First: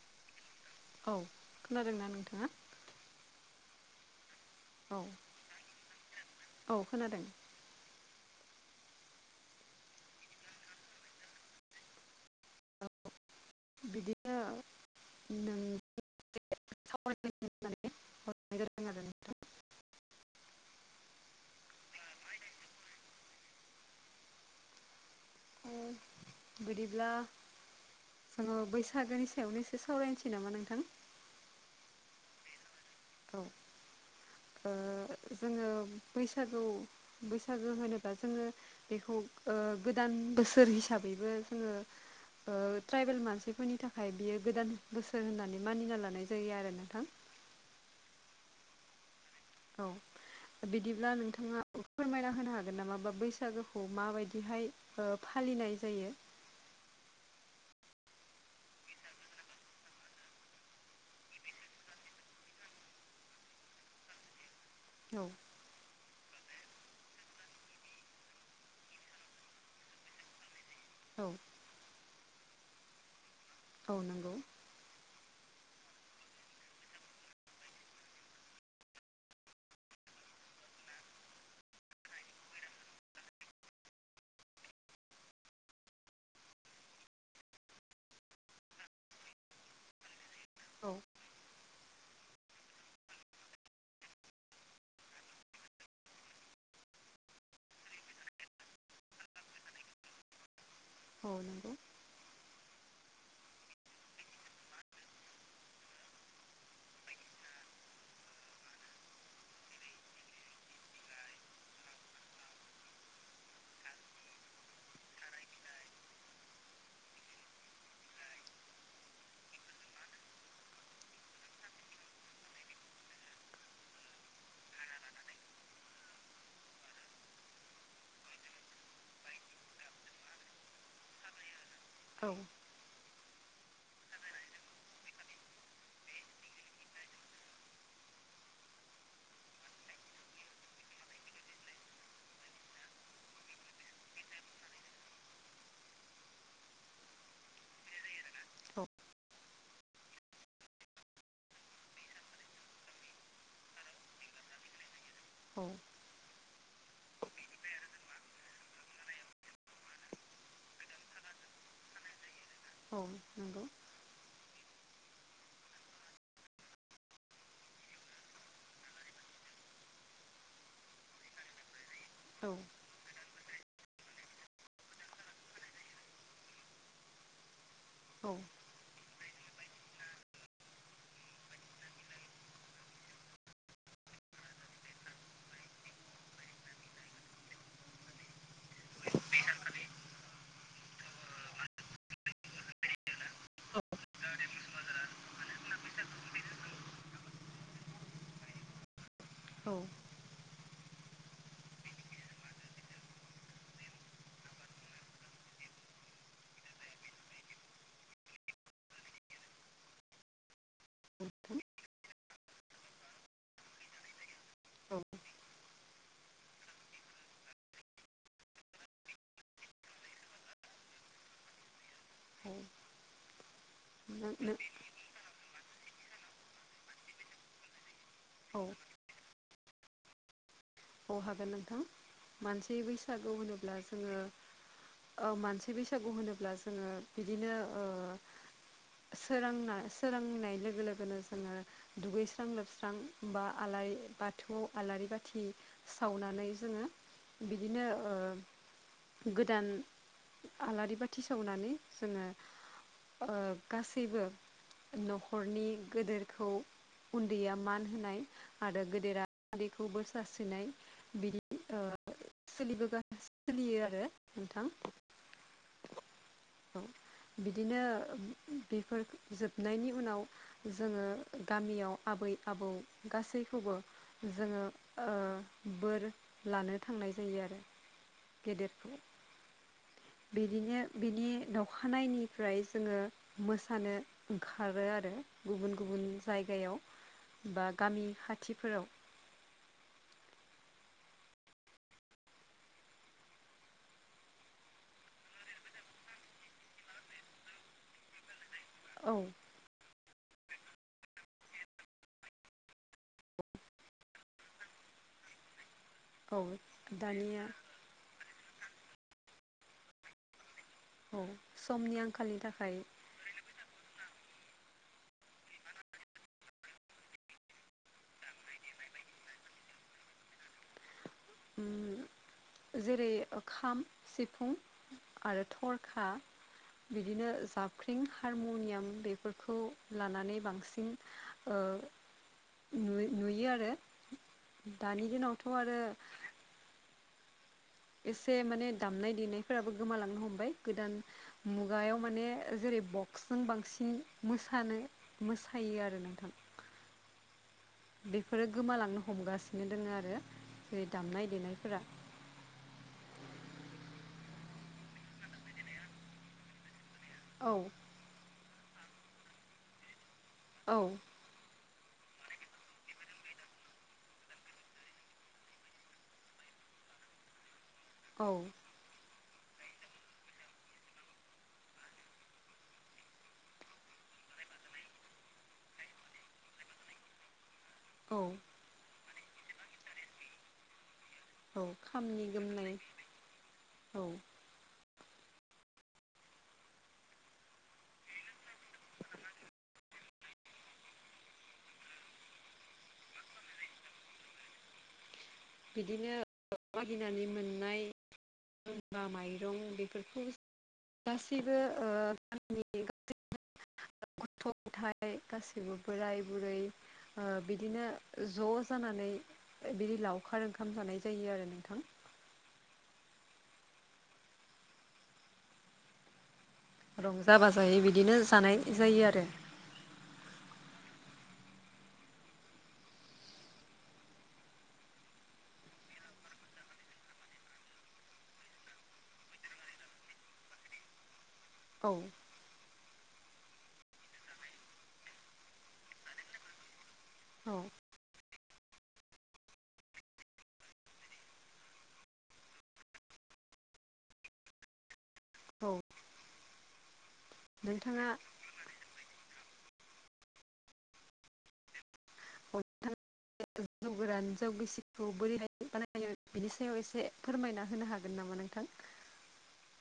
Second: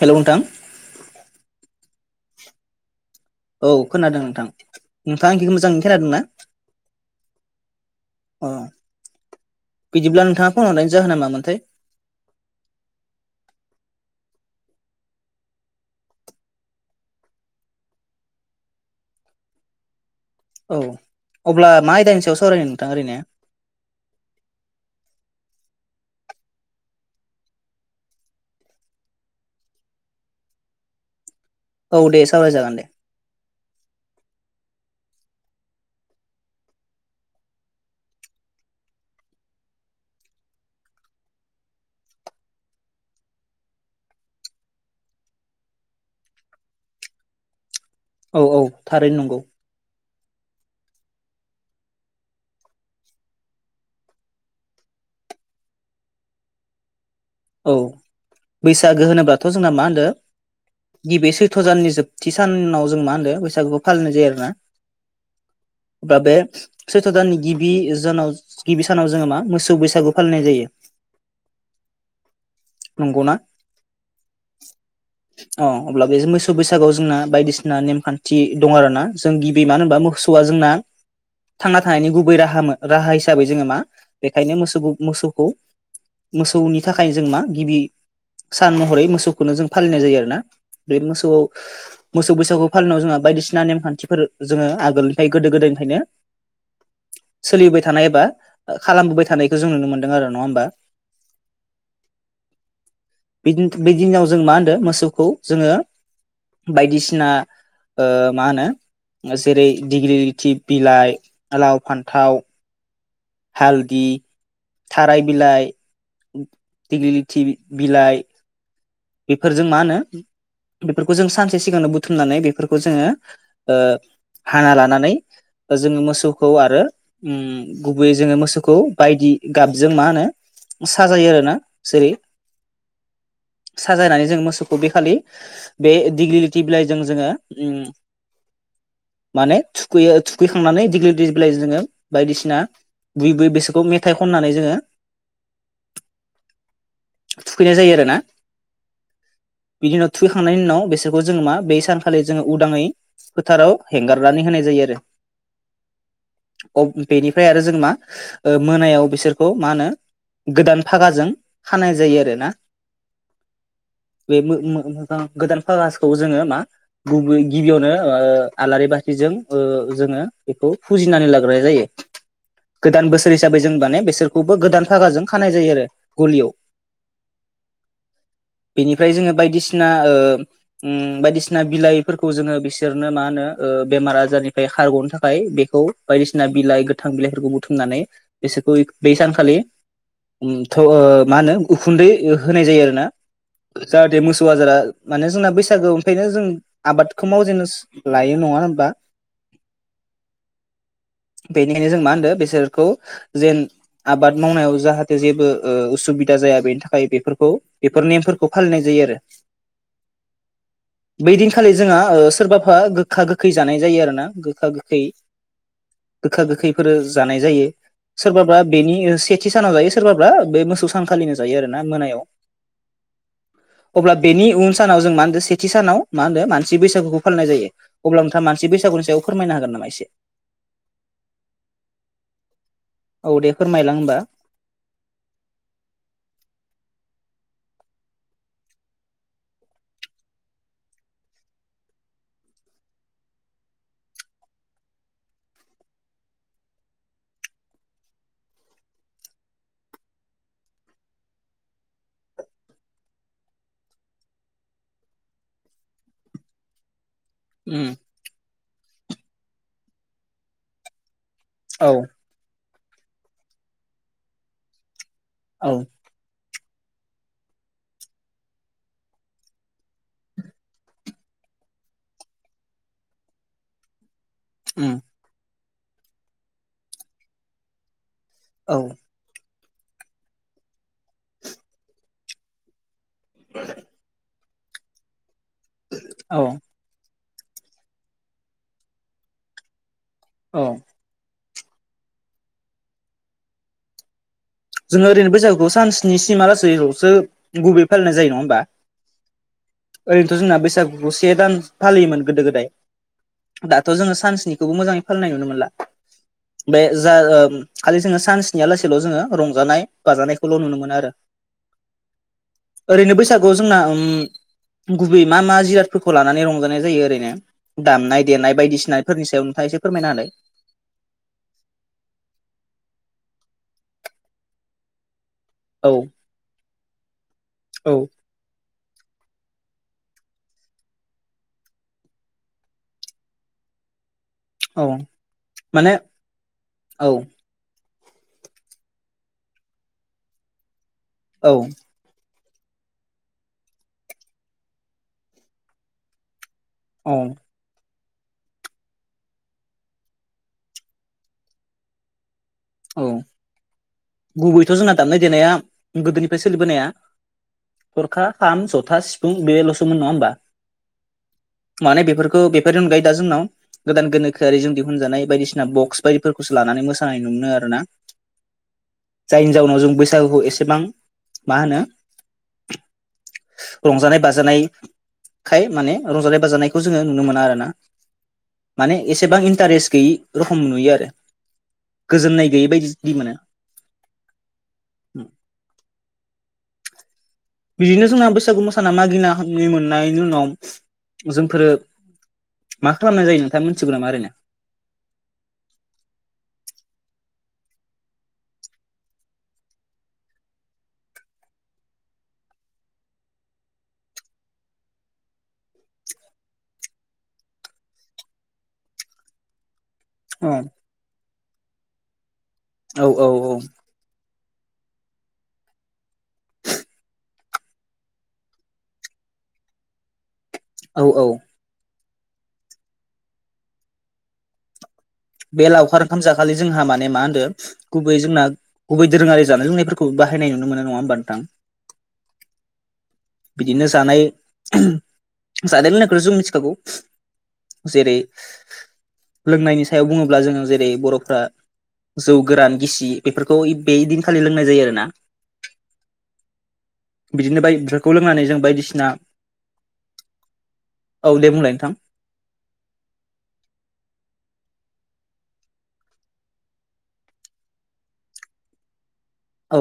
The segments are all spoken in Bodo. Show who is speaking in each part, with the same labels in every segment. Speaker 1: हेल' नोंथां।
Speaker 2: औ खोनादोंना नोंथाङा?
Speaker 1: औ खोनादों नोंथां
Speaker 2: औ
Speaker 1: नोंथाङा आंनिखौ मोजाङैनो खोनादोंना?
Speaker 2: औ खोनादों
Speaker 1: अ बिदिब्ला नोंथाङा फन हरनाय जाहोना मामोनथाय?
Speaker 2: बिदिनो नों [unintelligible] आरो
Speaker 1: औ अब्ला मा आयदानिानि सायाव सावरायनो नोंथां ओरैनो
Speaker 2: नोंथां बिदिब्ला जोङो बैसागोनि सायावनो एसे सावरायनोसै नामा नोंथां?
Speaker 1: औ दे सावराय जागोन दे।
Speaker 2: औ ओ जोङो बैसागौ बैसागो होनोबा जोङो बेखौ ओ गोदान बोसोर हिसाबैबो जोङो ओ ट्राइबेल मानसिफोरनि थाखाय बियो गोदान बोसोर होननानै मानिना लानाय जायो आरो नोंथां।
Speaker 1: औ औ थारैनो नंगौ।
Speaker 2: औ बिदिब्ला नोंथाङा फोरमायना होनो हागोन नामा बा बैसागोखौ माबायदिहाय ओ फालिनाय जायो।
Speaker 1: औ बैसागो होनोब्लाथ' जोंना मा होनदो गिबि सैथ्र' दाननि जोबथि साननाव जों मा होनदो बैसागुखौ फालिनाय जायो आरोना।
Speaker 2: औ
Speaker 1: दा बे सैत्र दाननि गिबि जोनाव गिबि सानाव जोङो मा मोसौ बैसागु फालिनाय जायो।
Speaker 2: औ
Speaker 1: नंगौना
Speaker 2: औ नंगौ
Speaker 1: अ अब्ला बे मोसौ बैसागोआव जोंना बायदिसिना नेमखान्थि दङ आरो ना जों गिबि मानो होनबा मोसौवा जोंना थांना थानायनि गुबै राहा राहा हिसाबै जोङो मा बेखायनो मोसौ मोसौखौ मोसौनि थाखाय जों मा गिबि सान महरै मोसौखौनो जों फालिनाय जायो आरोना
Speaker 2: औ
Speaker 1: बे मोसौआव मोसौ बैसागु फालिनायाव जोंहा बायदिसिना नेमखान्थिफोर जोङो आगोलनिफ्राय गोदो गोदायनिफ्रायनो सोलिबोबाय थानाय एबा खालामबोबाय थानायखौ जों नुनो मोनदों आरो नङा होमबा
Speaker 2: औ नंगौ
Speaker 1: बिदि बै दिनाव जों मा होनो मोसौखौ जोङो बायदिसिना मा होनो जेरै डिग्रिलिथि बिलाइ लाव फान्थाव हालदि थाराय बिलाइ दिग्लि लिथि बिलाइ बेफोरजों मा होनो बेफोरखौ जों सानसे सिगांनो बुथुमनानै बेफोरखौ जोङो हाना लानानै जोङो मोसौखौ आरो गुबैयै जोङो मोसौखौ बायदि गाबजों मा होनो साजायो आरो ना जेरै
Speaker 2: औ
Speaker 1: साजायनानै जों मोसौखौ बेखालि बे दिग्लिलिथि बिलाइजों जोङो माने थुखैयो थुखैखांनानै दिग्लिलिटि जोङो बायदिसिना बुयै बुयै बिसोरखौ मेथाइ खननानै जोङो
Speaker 2: [inaudible]
Speaker 1: थुखैनाय जायो आरो ना
Speaker 2: औ
Speaker 1: बिनि उनाव थुैखांनायनि उनाव बेसोरखौ जोङो मा बै सानखालि जोङो उदाङै फोथाराव हेंगारनानै होनाय जायो आरो
Speaker 2: औ
Speaker 1: अ बेनिफ्राय आरो जों मा मोनायाव बिसोरखौ मा होनो गोदान फागाजों खानाय जायो आरो ना
Speaker 2: औ नंगौ नों
Speaker 1: बे गोदान पागासखौ जोङो मा गुब गिबियावनो आलारि बाथिजों जोङो बेखौ फुजिनानै लाग्रोनाय जायो
Speaker 2: औ
Speaker 1: गोदान बोसोर हिसाबै जों माने बिसोरखौबो गोदान थाखागाजों खानाय जायो आरो गलियाव
Speaker 2: औ
Speaker 1: बेनिफ्राय जोङो बायदिसिना ओ उम बायदिसिना बिलाइफोरखौ जोङो बिसोरनो मा होनो ओ बेमार आजारनिफ्राय खारग'नो थाखाय बेखौ बायदिसिना बिलाइ गोथां बिलाइफोरखौ बुथुमनानै बिसोरखौ बै सानखालि थ' ओ मा होनो उखुन्दै होनाय जायो आरो ना जाहाथे मोसौ आजारा माने जोंना बैसागो ओमफ्रायनो जों आबादखौ मावजेननोसो लायो नङा होनबा
Speaker 2: औ
Speaker 1: बेनिखायनो जों मा होनदों बिसोरखौ जेन आबाद मावनायाव जाहाथे जेबो उसुबिदा जाया बेनि थाखाय बेफोर खौ बेफोर नेमफोरखौ फालिनाय जायो आरो
Speaker 2: [inaudible]
Speaker 1: बै दिनखालि जोंहा सोरबाफा गोखा गोखै जानाय जायो आरो ना गोखा गोखै गोखा गोखैफोर जानाय जायो सोरबाबा बेनि सेथि सानाव जायो सोरबाबा बे मोसौ सानखालिनो जायो आरो ना मोनायाव अब्ला
Speaker 2: नों
Speaker 1: बेनि
Speaker 2: नों
Speaker 1: उन सानाव जों मा होनो सेथि सानाव मा होनो मानसि बैसागुखौ फालिनाय जायो अब्ला नोंथाङ
Speaker 2: औ
Speaker 1: मानसि बैसागुनि सायाव फोरमायनो हागोन नामा एसे।
Speaker 2: अह हागोन नोंथां मानसि बैसागु
Speaker 1: औ दे
Speaker 2: होनोब्ला
Speaker 1: फोरमायलां होमबा
Speaker 2: जोङो मानसि बैसागु होनोब्ला जोङो बिदिनो ओ सोरांना सोरांनाय लोगो लोगोनो जोङो दुगैस्रां लोबस्रां बा आलारि बाथौआव आलारि बाथि सावनानै जोङो बिदिनो ओ गोदान आलारि बाथि सावनानै जोङो ओ गासैबो न'खरनि गोदेरखौ उन्दैया मान
Speaker 1: उम
Speaker 2: होनाय आरो गेदेरा उनदैखौ बोर सारस्रिनाय बिनि बिदि ओ
Speaker 1: औ
Speaker 2: सोलियो आरो नोंथां [unintelligible]
Speaker 1: औ
Speaker 2: औ बिदिनो बेफोर जोबनायनि उनाव जोङो गामियाव आबै आबौ गासैखौबो जोङो
Speaker 1: उम
Speaker 2: ओ बोर लानो थांनाय जायो आरो।
Speaker 1: औ
Speaker 2: गेदेरखौ बिदिनो बिनि दावखानायनिफ्राय जोङो मोसानो ओंखारो आरो गुबुन गुबुन
Speaker 1: औ
Speaker 2: जायगायाव। बा गामि खाथिफोराव।
Speaker 1: औ जोङो ओरैनो बैसागुखौ सानस्नि सिमा लासैलसो गुबैयै फालिनाय जायो नङा होमबा।
Speaker 2: औ
Speaker 1: ओरैनोथ जोंना बैसागुखौ से दान फालियोमोन गोदो गोदाय। दाथ जोङो सान्सनिखौबो मोजाङै फालिनाय नुनो मोनला
Speaker 2: औ
Speaker 1: बे जा ओ
Speaker 2: दानिया
Speaker 1: खालि जोङो सानसेनिया लासेैल जोङो रंजानाय बाजानायखौल नुनो मोनो आरो।
Speaker 2: औ समनि आंखालनि थाखाय
Speaker 1: ओरैनो बैसागुआव जोंना गुबै मा मा जिरादफोरखौ लानानै रंजानाय जायो ओरैनो दामनाय देनाय बायदिसिनाफोरनि सायाव नोंथाङा एसे फोरमायना हालाय।
Speaker 2: उम जेरै खाम, सिफुं, आरो
Speaker 1: औ
Speaker 2: थरखा। बिदिनो जाबख्रिं
Speaker 1: औ
Speaker 2: हारमुनियाम बेफोरखौ लानानै बांसिन ओ नुयो आरो।
Speaker 1: औ
Speaker 2: दानि दिनावथ' आरो
Speaker 1: माने औ
Speaker 2: एसे माने दामनाय देनायफोराबो गोमालांनो हमबाय गोदान
Speaker 1: औ
Speaker 2: मुगायाव। माने जेरै बक्सजों बांसिन मोसानो मोसायो आरो नोंथां।
Speaker 1: औ
Speaker 2: बेफोरो गोमालांनो हमगासिनो दोङ आरो जेरै दामनाय देनायफोरा।
Speaker 1: औ गुबैथ' जोंना दामनाय देनाया गोदोनिफ्राय सोलिबोनाया
Speaker 2: औ
Speaker 1: थरखा खाम जथा सिफुं बेलसोमोन नङा होमबा।
Speaker 2: औ
Speaker 1: माने बेफोरखौ बेफोरनि अनगायै दा जोंनाव गोदान गोनोखोआरिजों दिहुनजानाय बायदिसिना बक्स बायदिफोरखौसो लानानै मोसानाय मोनो आरो ना।
Speaker 2: औ।
Speaker 1: जायनि जाउनाव जों बैसागुखौ एसेबां मा होनो रंजानाय बाजानाय खाय माने रंजानाय बाजानायखौ जोङो नुनो मोना आरो ना।
Speaker 2: औ
Speaker 1: माने एसेबां इन्टारेस्ट गैयि रखम नुयो आरो
Speaker 2: औ खामनि
Speaker 1: गोजोननाय
Speaker 2: गोमनाय
Speaker 1: गैयै बायदि मोनो।
Speaker 2: औ।
Speaker 1: [inaudible] बिदिनो जोंना बैसागु मोसाना मागिना मोननायनि उनाव जोंफोरो मा खालामनाय जायो नोंथा मोनथिगो नामा ओरैनो
Speaker 2: बिदिनो मागिनानै मोननाय [unintelligible] माइरं बेफोरखौ गासैबो [unintelligible] गथ' गथाय गासैबो बोराय बुरै बिदिनो ज' जानानै बिनि उनाव लावखार
Speaker 1: औ
Speaker 2: ओंखाम जानाय जायो आरो नोंथां
Speaker 1: औ औ औ
Speaker 2: रंजा बाजायै बिदिनो जानाय जायो आरो
Speaker 1: औ औ बे लावखार ओंखाम जाखालि जोंहा माने मा होनदो गुबै जोंना गुबै दोरोङारि जानाय लोंनायफोरखौ बाहायनाय नुनो मोनो नङा होमबा नोंथां
Speaker 2: औ
Speaker 1: बिदिनो जानाय जानाय लोंनायखौ जों मिथिखागौ
Speaker 2: औ
Speaker 1: जेरै लोंनायनि सायाव बुङोब्ला जोङो जेरै बर'फ्रा जौ गोरान गिसि बेफोरखौ बे दिनखालि लोंनाय जायो आरो ना
Speaker 2: औ
Speaker 1: बिदिनो बाय
Speaker 2: नोंथाङा
Speaker 1: बिफोरखौ लोंनानै जों बायदिसिना औ दे बुंलाय नोंथां
Speaker 2: [unintelligible] जौ गोरान जौ गिसिखौ बोरै बानायो बिनि सायाव एसे फोरमायना होनो हागोन नामा नोंथां?
Speaker 1: औ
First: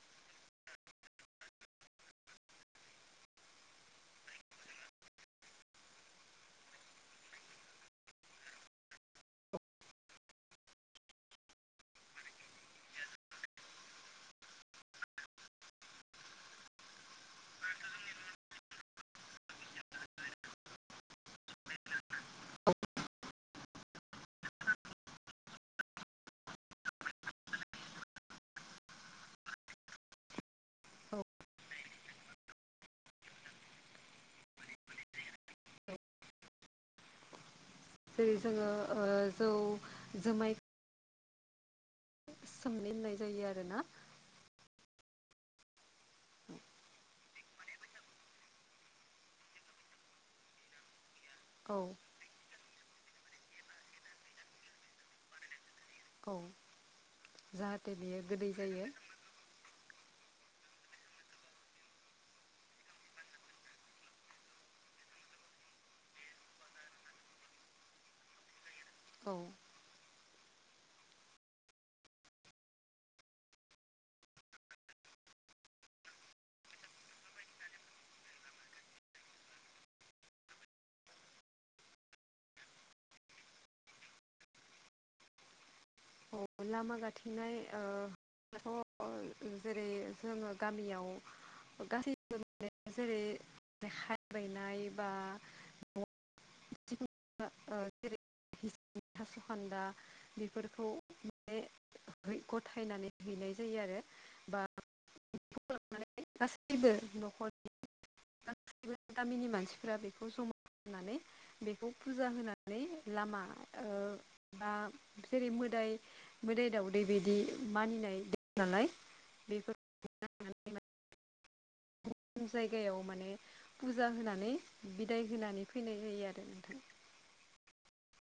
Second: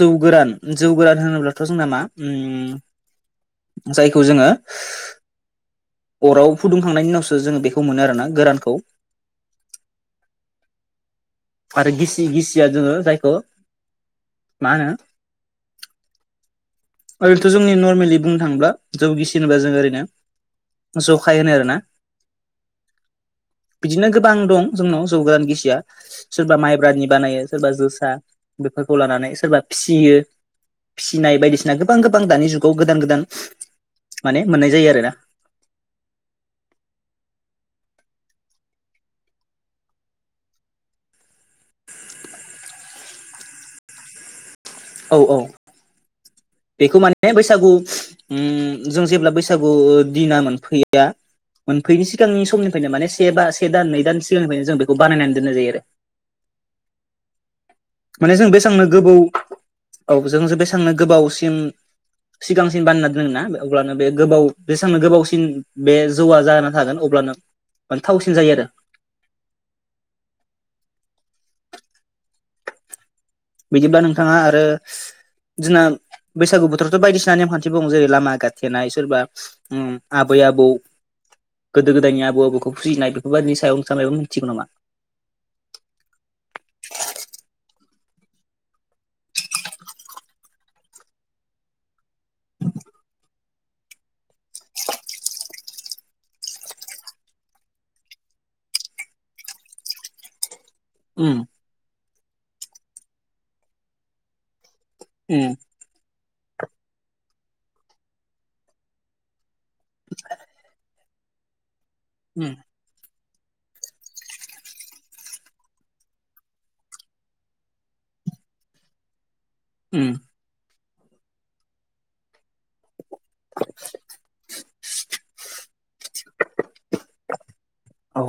Speaker 1: जौ गोरान जौ गोरान होनोब्लाथ' जोंना मा ओम जायखौ जोङो अराव फुदुंखांनायनि उनावसो जोङो बेखौ मोनो आरोना गोरानखौ आरो गिसि गिसिया जोङो जायखौ मा होनो ओरैथ' जोंनि नर्मेलि बुंनो थाङोब्ला जौ गिसि होनबा जों ओरैनो जखाय होनो आरो ना। बिदिनो गोबां दं जोंनाव जौ गोरान गिसिया सोरबा माइब्रानि बानायो सोरबा जोसा बेफोरखौ लानानै सोरबा फिसियो
Speaker 2: औ
Speaker 1: फिसिनाय बायदिसिना गोबां गोबां दानि जुगाव गोदान गोदान माने मोननाय जायो आरो ना।
Speaker 2: जेरै जोङो ओ जौ जुमाय सोमना दोननाय जायो आरोना।
Speaker 1: औ औ
Speaker 2: [inaudible]
Speaker 1: बेखौ माने बैसागु जों जेब्ला बैसागु दिना मोनफैया
Speaker 2: औ
Speaker 1: मोनफैयै सिगांनि समनिफ्रायनो माने से बा से दान नै दान सिगांनिफ्रायनो जों बेखौ बानायनानै दोननाय जायो आरो।
Speaker 2: औ जाहाथे बियो
Speaker 1: माने जों
Speaker 2: गोदै
Speaker 1: बेसेबांनो
Speaker 2: जायो।
Speaker 1: गोबौ औ जों जे बेसेबांनो गोबावसिम सिगांसिन बानायना दोनोना अब्लानो बे गोबाव बेसांनो गोबावसिन बे जौआ जाना थागोन अब्लानो मा थावसिन जायो आरो
Speaker 2: औ
Speaker 1: बिदिब्ला नोंथाङा आरो जोंना बैसागु बोथोरावथ' बायदिसिना नेमखान्थि दङो जेरै लामा गाथेनाय सोरबा ओम आबै आबौ गोदो गोदायनि आबौ आबैखौ फुजिनाय बेफोरबायदिनि सायावनो थानाय मिथिगौ नामा?
Speaker 2: औ लामा गाथेनाय ओ [unintelligible] जेरै जोङो गामियाव गासै [unintelligible] जेरै [unintelligible] नाय बा [unintelligible] थास'खान्दा बेफोरखौ
Speaker 1: ओम
Speaker 2: [unintelligible] गथायनानै हैनाय जायो आरो बा
Speaker 1: उम
Speaker 2: माने गासैबो न'खरनि [unintelligible] गासैबो गामिनि मानसि फोर बेखौ समायनानै बेखौ फुजा
Speaker 1: उम
Speaker 2: होनानै लामा बा ओ जेरै मोदाइ मोदाइ दाउदै बिदि मानिनाय नालाय बेफोर
Speaker 1: उम
Speaker 2: जायगायाव माने फुजा होनानै बिदाय होनानै फैनाय जायो आरो नोंथां।
Speaker 1: औ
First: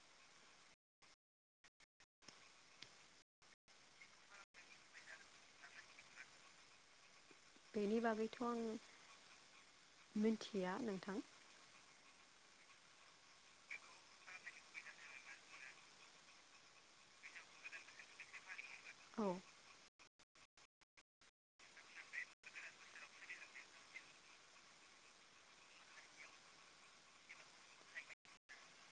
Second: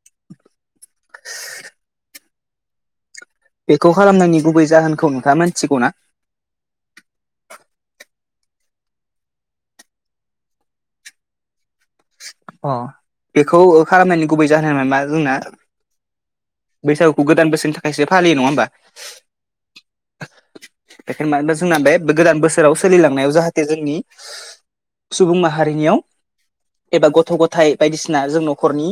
Speaker 1: [inaudible] बेखौ खालामनायनि गुबै जाहोनखौ नोंथाङा मोनथिगौ ना?
Speaker 2: बेनि बागैथ' आं मिथिया नोंथां।
Speaker 1: अ बेखौ खालामनायनि गुबै जाहोनानो मा जोंना बैसागुखौ गोदान बोसोरनि थाखायसो फलियो नङा होमबा।
Speaker 2: औ
Speaker 1: बेखायनो मानोना जोंना बे गोदान बोसोराव सोलिलांनायाव जाहाथे जोंनि सुबुं माहारिनियाव एबा गथ' गथाइ बायदिसिना जों न'खरनि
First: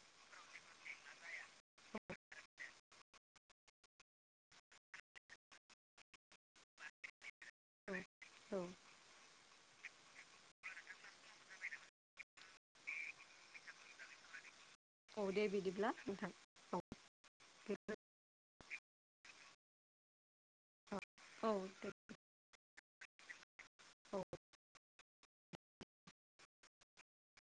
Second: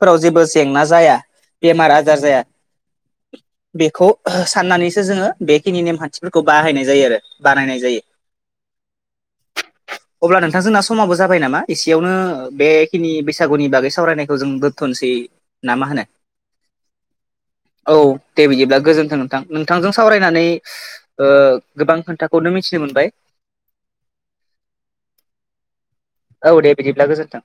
Speaker 1: फोराव जेबो जेंना जाया बेमार आजार जाया। बेखौ साननानैसो जोङो बेखिनि नेमखान्थिफोरखौ बाहायनाय जायो आरो। बानायनाय जायो।
Speaker 2: औ औ
Speaker 1: अब्ला नोंथां जोंना समाबो जाबाय नामा एसेयावनो बेखिनि बैसागुनि बागै सावरायनायखौ जोंबो दोनथनोसै
Speaker 2: औ दे
Speaker 1: ना मा
Speaker 2: बिदिब्ला
Speaker 1: होनो।
Speaker 2: नोंथां औ दे
Speaker 1: औ दे बिदिब्ला गोजोनथों नोंथां नोंथांजों सावरायनानै ओ
Speaker 2: औ दे
Speaker 1: गोबां खोथा खौनो मिथिनो मोनबाय।
Speaker 2: औ
Speaker 1: औ दे बिदिब्ला गोजोनथों।